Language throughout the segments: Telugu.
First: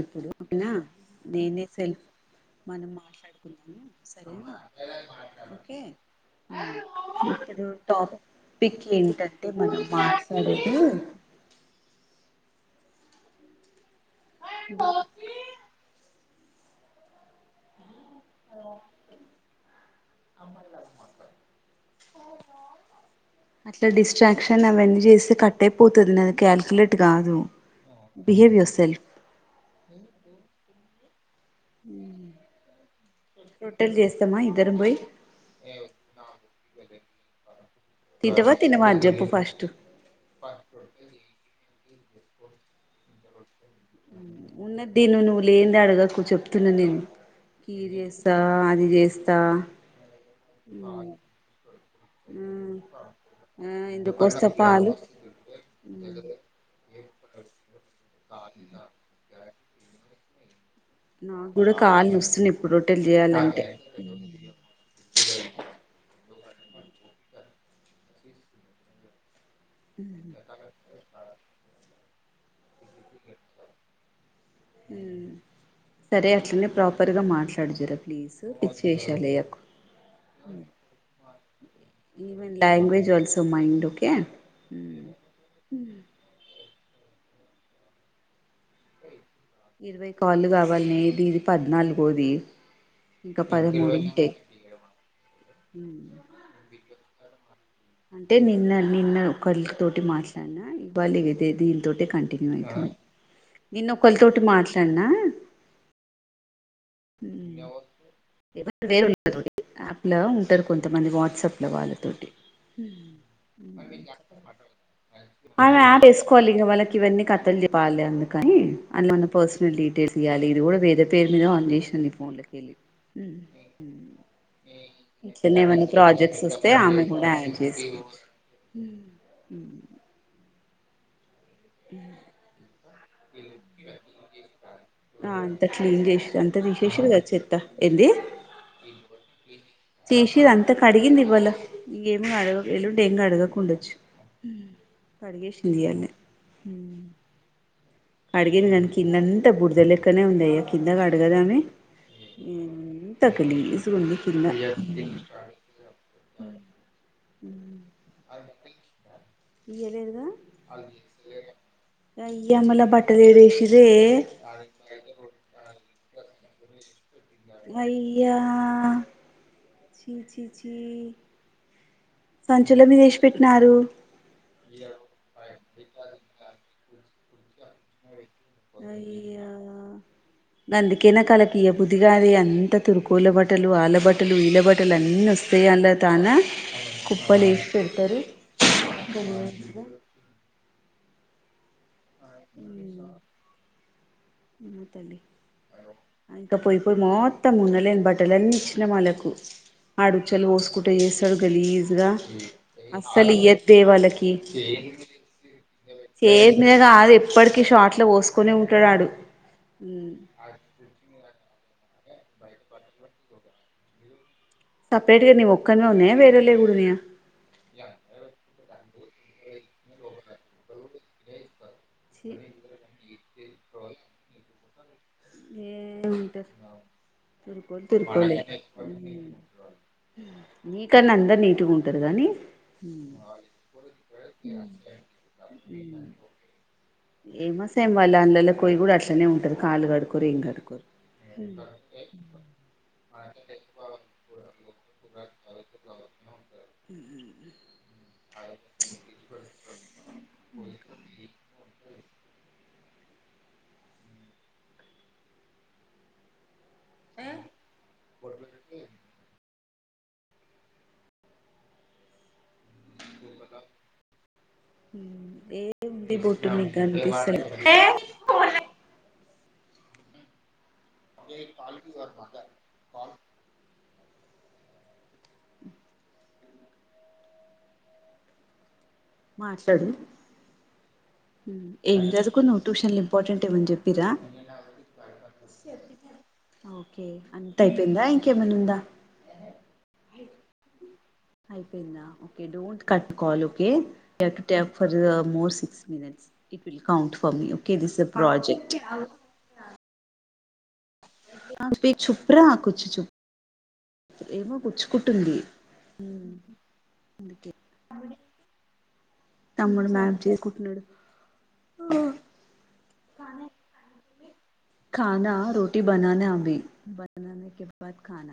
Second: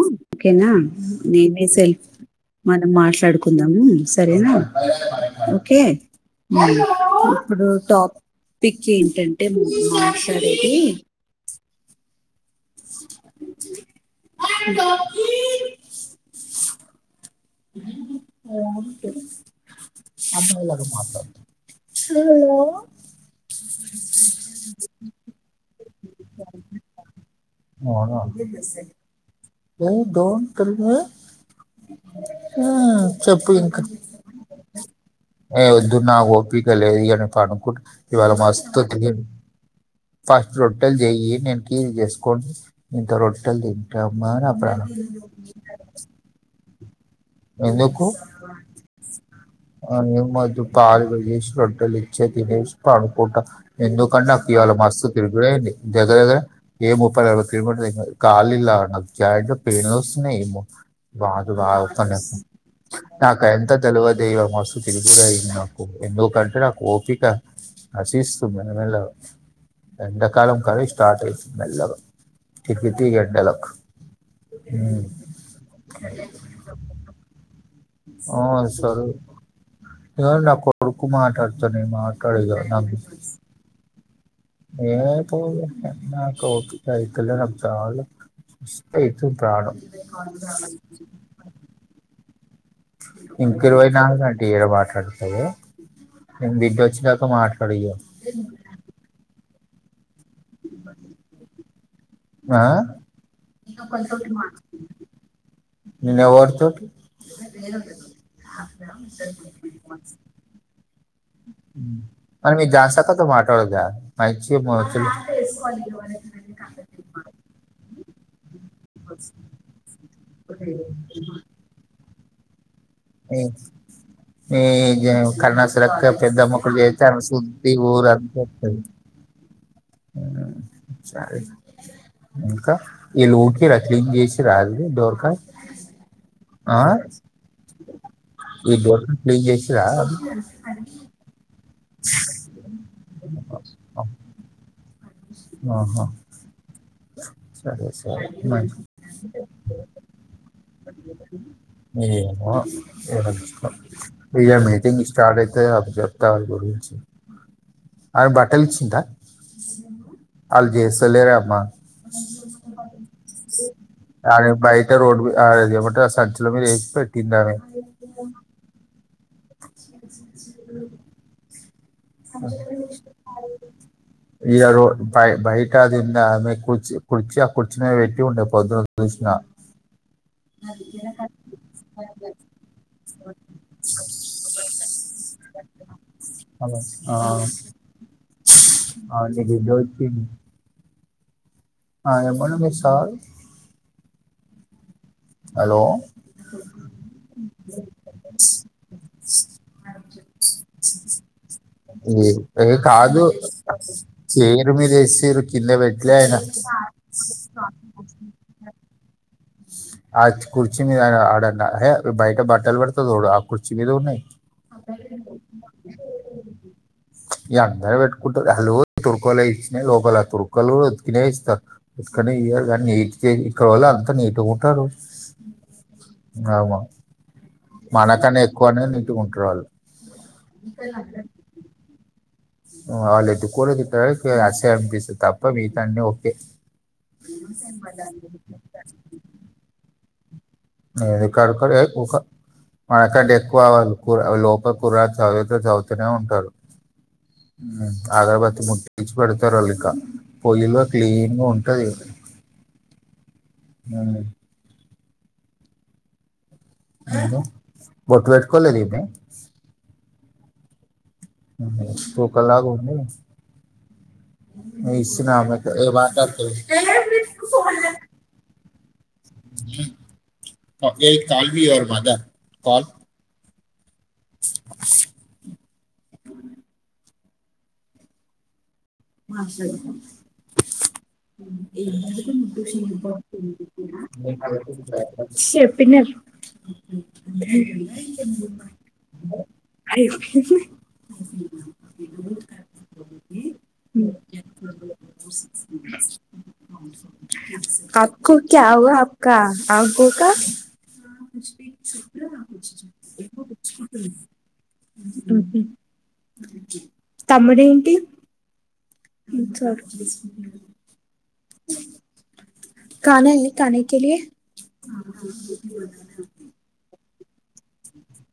ఓకేనా నేనే సెల్ఫ్ [unintelligible] మనం మాట్లాడుకుందాము సరేన సరేనా ఓకే ఒకే హు ఇప్పుడు టాప్ టాపిక్ పిక్ ఏంటంటే మనం మాట్లాడేది మసరేది కా [inaudible] [unintelligible] అట్లా డిస్ట్రాక్షన్ అవన్నీ చేస్తే కట్ అయిపోతుంది నాది కాలిక్యలేట్ కాదు అవునా బిహేవ్ యువర్ సెల్ఫ్ [unintelligible] ఉమ్, చెప్పు ఇంకా రొట్టెల్ చేస్తామ ఇద్దరు పోయి ఏ వద్దు నా [unintelligible] లేదుగాని పనుకు ఇవాళ తింటవా మస్తు తినవా అని చెప్పు ఫస్ట్ ఫస్ట్ రొట్టెలు చెయ్యి నేను చేసుకోండి ఇంత రొట్టెలు తి ఉన్నది దిను నువ్వు లేనిది అడగకు చెప్తున నేను కీర్ చేస్తావ అది చేస్తావ [unintelligible] రొట్టెల్ చెయ్ వచ్చే తినేసి పండుకుంట ఆ ఎందుకు ఎందుకంటని నాకు వస్తా ఇవాళ పాలు మస్తు తిరుగుడయింది దగ్గ దగ్గర ఏ [unintelligible] బాగ నాకు కూడా కాళ్ళు లాగుతానాయ్ నొస్తున్నాయి ఇప్పుడు రొట్టెలు నాకి చేయాలంటే అదంతా తెలవ మాస్తు తిరుగుడు అయ్యింది నాకు ఎందు [unintelligible] అంటే నా ఓపిక నశిస్తూ మెల మెల్లగా ఎడాకాలం కలి స్టార్ట్ అయి [unintelligible] సరే అట్లనే ప్రాపర్ గా మా ట్లాడు జరా ప్లీస్ ఆ, పిచ్చి సరే వేషాలు వెయ్యకు నా కొడుకు మాట్డుతనే ఈవెన్ మాట్లాడగా నా లాంగ్వేజ్ ఆల్సో మైండ్ ఓకే [inaudible] ఇరవై కాళ్లు కావలీ ఇది ఇది పద్నాలుగోది ఇంకా ఇంక ఇరవై పదమూడు నాలుగు ఉంటాయి గంటే ఇడ మాట్లాడుతంది నేను బిధ్య వచ్చినాక మాట్లా అంటే నిన్న నిన్న ఒక్కల్ తోటి మ ఇ బల్లి ఇదతే దీన్ తోటే కంటన్యూ ఆ? అయితు నిన్న ఒక్కల్తోటి మాట్లాడినా నిన్న ఎవర్ [unintelligible] ఆప్ లో ఉంటారు కొంతమంది వా [unintelligible] ఆయాడ్ చేసుకోవాలి ఇంక మనకి ఇవన్నీ కథలు చెప్పాలి అందుకని అని మన పర్సనల్ డీటెయిల్స్ ఇవాలి ఇది కూడా వేరే పేరు మీద ఆన్ చేసింది ఈ ఫోన్లకెళ్ళి మీ చిన్న కన్నా ఏమన్న సురక్క పెద్ద ప్రాజెక్ట్స్ వస్తే మొక్కలు ఆమె చేస్తే కూడ శుద్ధి చేస్ ఊరంతా వత్తది ఉ [inaudible] ఆ అంత క్లీన్ చేసి అంత ఆ విశేషర్గాద చెత్త ఏంది ఈ డోర్కాయ్ క్లీన్ చేసిరా అది. తీసి అంత కడిగింది ఇవాళ [unintelligible] కడిగేసింది ఆహా [unintelligible] సరే సరే [unintelligible] మరి దాని కింద అంతా బుడద లెక్కనే ఉందియ కిందకి అడుగదా ఆమె ఏమో ఏమాం ఉంది కింద ఇక మీటింగ్ స్టార్ట్ అయితే అప్పుడు చెప్తా గురించి ఉమ్ ఆమె బట్టలు ఇచ్చింద ఇయ్యలేదుగ ఆల్ తీసుకెళ్ళర్గ అడ బయిట రోడ్ ఆగ ఎమ్మట సంచుల మీద ఏసి పెట్టు మయ్యా....... చి చి చి ఇగ రో బయట కింద ఆమె కుర్చు కుర్చీ ఆ కుర్చీ మీద పెట్టి ఉండే పొద్దున చూసిన గందికే నాకు ఆళ్ళ కి ఇయ్యబుద్దిగాలే అంత తురుకోళ్ళ బట్టలు ఆళ్ల బట్టలు ఇళ్ల బట్టలు అన్ని వస్తాయి ఇగ అందరి తన్న ఆమె, ఆ, కుప్ప లేసి పెడతారు ఆ, నీ బిడ్డ వచ్చింది ఆ ఎంబడ్నే ఇస్తావా అమ్మ తల్లి ఇంకా పోయిపోయి మొత్తం ఉన్నలేని బట్టలన్నీ ఇచ్చిన వాళ్ళకు ఆడు ఉచ్చలు ఒసుకుంటా చేస్తాడు గలీజ్గా ఏ- ఏ కాదు అస్సలు ఇయద్దే వాళ్ళకి చైర్ మీద ఎసిరు కింద పెట్ సెద్ మీద కాదు ఇప్పటికి షార్ట్ లో ఓసుకొని ఉంటాడాడు ఆర్చ్ కుర్చీ మీద ఆడ హె బయట బట్టల్ పెడతార్ చూడు ఆ కుర్చీ మీద ఉన్నాయ్ సెపరేట్ గా నీ ఒక్కన్నె ఉన్నాయా వేరేళ్ళోయ్ కూడ ఉన్నాయ ఈ అందరు పెట్టుకుంటారు ఆళ్ళు తురకోళ్ళు ఇచ్చినీయే లోపల ఎడ్తురు తురకలు ఉతికినే ఇస్తారు ఛీ ఇక్కడే ఇయాలి కానీ నీట్గా ఇక్కడ వోళ్ళు అంతా నీట్గా ఉంటారు ఏం ఉంటారు ఆమా. తురుకోళ్ళు తురుకోళ్ళే మనకన్నా ఎక్కువనే నీట్గా మ్మ్ ఉంటారు వాళ్ళు నీకన్నా అందరు నీటుగా ఉంటారు గానీ ఆళ్ళు ఎత్తుకోలేదు ఇక్కడ ఎస్ సి ఎం పిసి తప్ప మీగత అన్ని ఓకే ఏమ సేమ్ వాళ్ళు ఆన్లలో కోయ్ కూడా అట్లనే ఉంటారు కాళ్ళు కడుకోరు ఏం కడుకోరు నేను కడుక్కులే ఏ కూకో మనకంటే ఎక్కువవ్వాలి కూర లోపల కూరగయలు తరుగుత తరుగతూనే ఉంటారు ఆగర్ బత్తి మున్ ఇచ్చి పెడతారు ఆళ్ళు క పొలిల్లో క్లీన్గా ఉంటది బొట్లు పెట్టు కోలేదేమే కుక్కలాగా ఉంది ఇచ్చిన దేవత ఆమెకు ఏ ఏంటి బొట్టు మీ మాట్లాడుతుంది గనిపిస్తాలే అమ్మ ఏక్ కాల్వీ యువర్ మదర్ కాల్ మాట్లాడు మాట్లడమ్మా ఏం చదువుకున్నావ్ ట్యూషన్లు ఇంపార్టెంట్ ఏమని చెప్పిరా చెప్పిన ఓకే అంతయిపోయిందా ఇంకేమన్నా ఉందా అయిపోయింది అయిపోయిందా okay don't cut call okay you have to talk for more six minutes it will count for me okay this ఎ ఆప్ కో క్యా ప్రాజెక్ట్ హవు ఆప్ క ఆకోక స్పీక్ చుప్రా కూర్చు చుప్ ఏమో గుచ్చుకుంటుంది మ్ అందుకే తమ్ముడేంటి తమ్ముడు మ్యామ్ చేసుకుంటున్నాడు కాన రోటీ బననా అభి బననా కే పర్ కాన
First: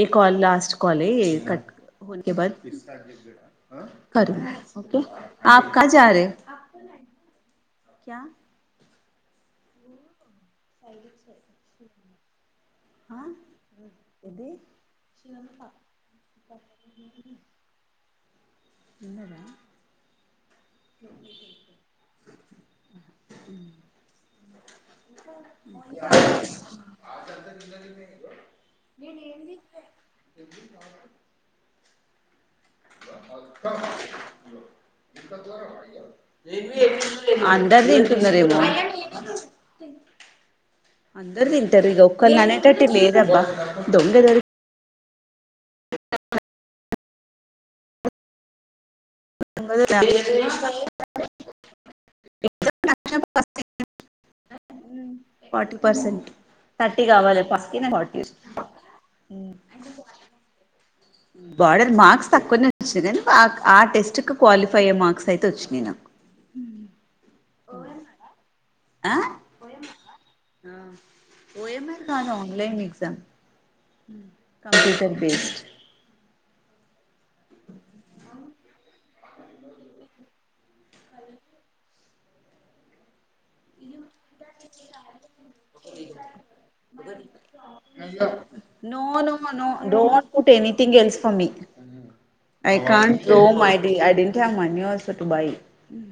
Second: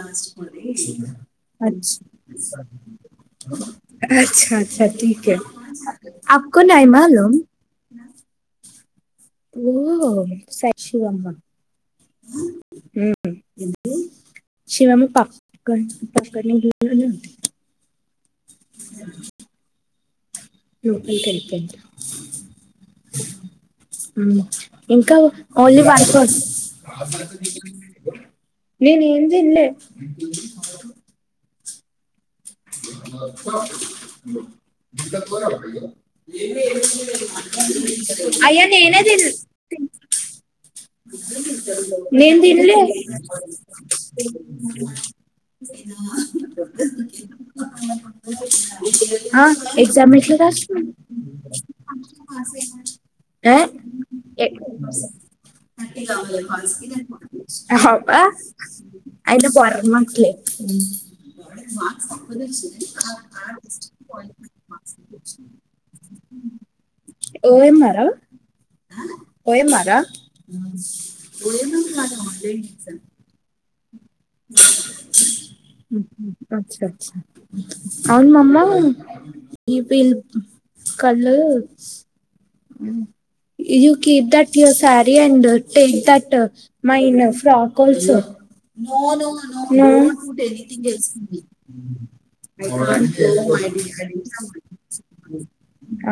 ఈ కాల్ లాస్ట్ కాలే కట్ [unintelligible] ఓకే క్యా నువ్వు సత్ శివమ్మ శివమ్మ పాప్ ఉన్నదా లోపలికెల్లి పోయింది ఉమ్ ఉమ్ ఇంకా ఓన్లీ [unintelligible] నేను ఏం దినలే అందరు తింటున్నారేమో అయ్య నేనే దిన్ [inaudible] అందరు తింటారు ఇక నేన్ ఒక్కళ్ళు తిల్లే అనేటట్టు లేదబ్బా దొంగ దొరి ఆ ఎగ్జాం ఏట్ల రాషినా ఆ ఎ ఫార్టీ పర్సెంట్ థర్టీ కావాలి ఫస్ట్కి ఫార్టీ [unintelligible] అయితే బోర్డర్ మార్క్స్ లే బార్డర్ మార్క్స్ తక్కువనే వచ్చింది కానీ ఆ టెస్ట్ కు క్వాలిఫై అయ్యే మార్క్స్ అయితే వచ్చినాయి నాకు హూ ఓ యం ఆర్ ఆ ఓ యం ఆర్ ఆ ఓ యం ఆర్ కాదు ఆన్లైన్ ఎగ్సాం కంప్యూటర్ బేస్డ్ అచ్చా అచ్చా అవును మామ్మ ఈ పిల్ కళ్ళు ఊ you keep that your sari and take that mine frock also ఊ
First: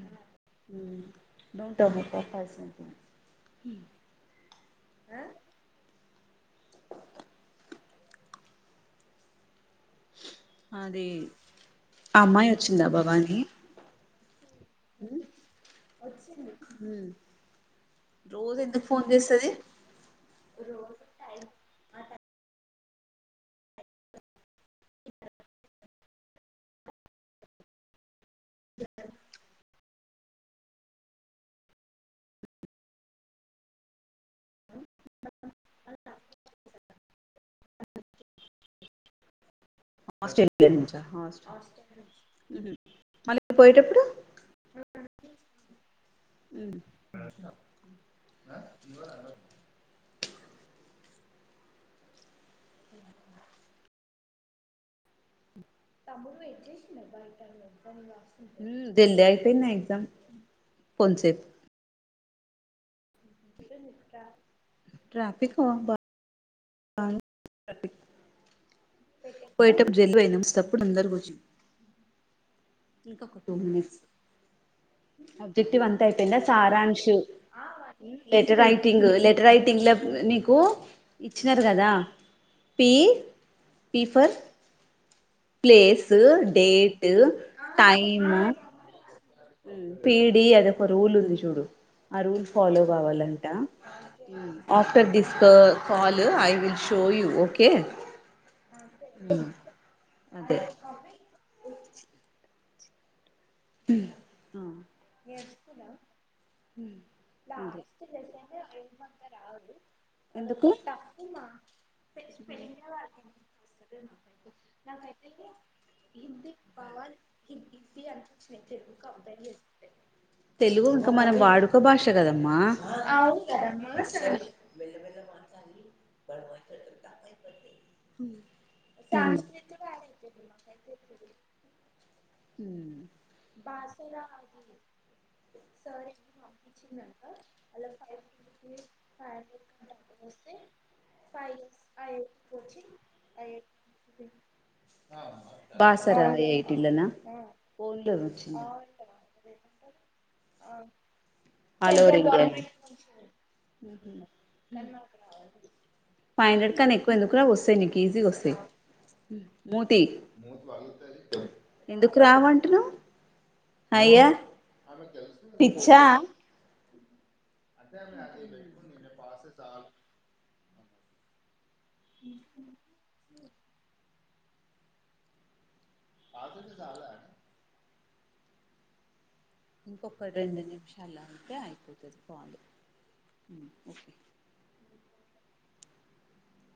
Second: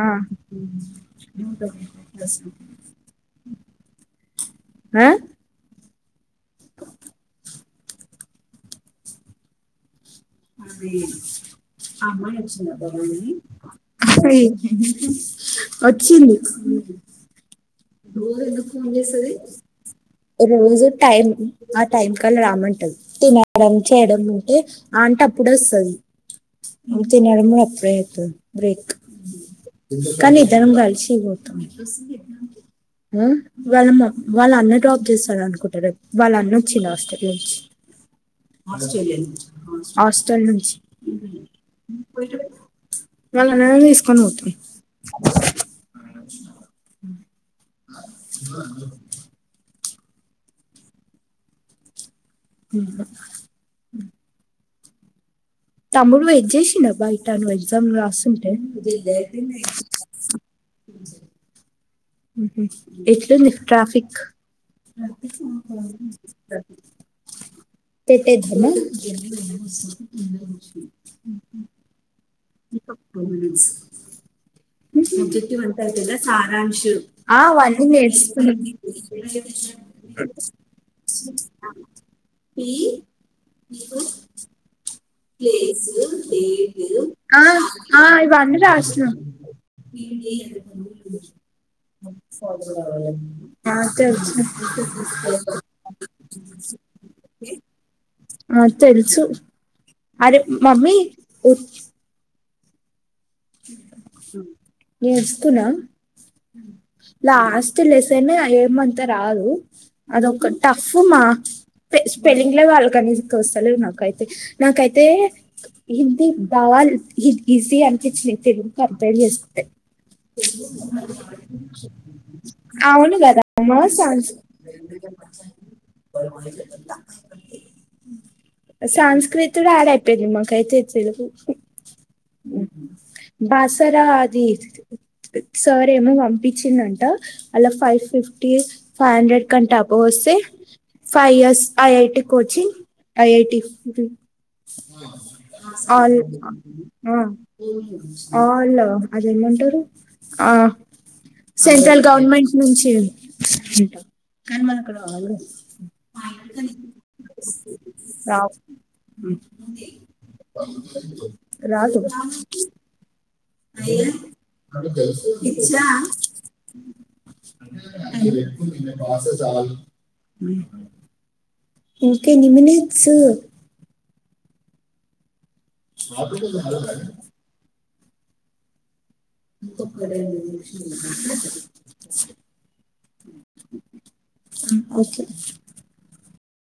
ఆ [unintelligible] హ్మ్ ఆ అది ఆ అమ్మాయి వచ్చింద బన్నీ వచ్చింది మ్మ్. రోజు ఎందుకు ఫోన్ చేస్తది తినడం చేయడం అంటే అంటప్పుడే వస్తది [unintelligible] అప్పుడే అతే బ్రేక్ కానీ ఇద్దరం కలిసి పోతం ఆ వాళ్ళ వాళ్ళ అన్నాగా చేస్తాడనుకుంట రేపు వాళ్ళన్న వచ్చిండు ఆస్ట్రేలియా నుంచి ఆస్ట్రేలియా నుంచా మ్మ్. వాళ్ళ మళ్ళీ అన్నని పోయేటప్పుడు తీసుకొని పోతుంది హ్మ్ హ్మ్ చేసిండు బయట నువ్వు ఎగ్జామ్ రాస్తుంటే దీనిది అయిపోయిందా ఎగ్జామ్ కొంసేపు ఎట్లుంది ట్రాఫిక్ స ట్రాఫిక్ బాగా ట్రాఫిక్ పెట్టేదునా పోయేటప్పుడు జల్దీ పోయినాం వస్తేప్పుడు అందరు కూర్చుని ఇంకొక టూ మినిట్స్ బ్జెక్టివ్ అంతా అయిపో సారాంశు ఆ అవన్నీ లెటర్ నేర్చుకున్నాం రైటింగ్ లెటర్ రైటింగ్ లా నీకు ఇచ్చినారు కదా పీ పీఫర్ ప్లేస్ డేటు ఆ ఆ ఇవన్నీ రాసిన ఉ పిడి అది ఒక్క రూల్ ఉంది చూడు ఆ రూల్ ఫాలో కావాలంట after this call I will show show you okay ఆ తెలుసు అదే అదే మమ్మీ ఉ నేర్చుకున్న లాస్ట్ లెసన్ ఏమంతా రాదు అదొక ఎందుకు టఫ్ మా స్పెల్లింగ్ లో వాళ్ళు కానీస్తలే నాకైతే నాకైతే హిందీ దవా ఇ ఈజీ అనిపచ్చి తెలుగు కంపేర్ చేసుకుంటే తెలుగు ఇంకా మనం వాడుక భాష కదమ్మా అవును దా మా సంగ్ తా సంస్కృతిడు యాడ్ అయిపోయింది మాకైతే తెలుగు ఉ బాసరా బాసింగా అది సార్ ఏమో పంపించిందంట అలా ఫైవ్ ఫిఫ్టీ ఫైవ్ హండ్రెడ్ కంటే అబ్బో వస్ సే five years IIT coaching IIT Basara all ఎయిటీలనా ఆ ఉ ఓన్లో వచ్చింది ఆల్ అదేమంటారు ఆ all central over India government నుంచి ఉంటా కానీ మనకు రాదు ఫైవ్ హండ్రెడ్ కాన ఎక్కువ ఎందుకు రావు వస్తాయి నీకు ఈజీగా రా వస్తాయి మూతి ముతి పలుగుతాది ఎందుకు రావంటున్నావ్ అయ్యా అయ్యో ఇచ్చా అదే అదే పెట్కు నిన్న పాసే చాలు ఉ ఇంకా ఎన్ని మినిట్స్ మా ఇంకొక రెండు నిమిషాలు అయితే అయిపోతది కాల్ ఓకే ఉ ఓకే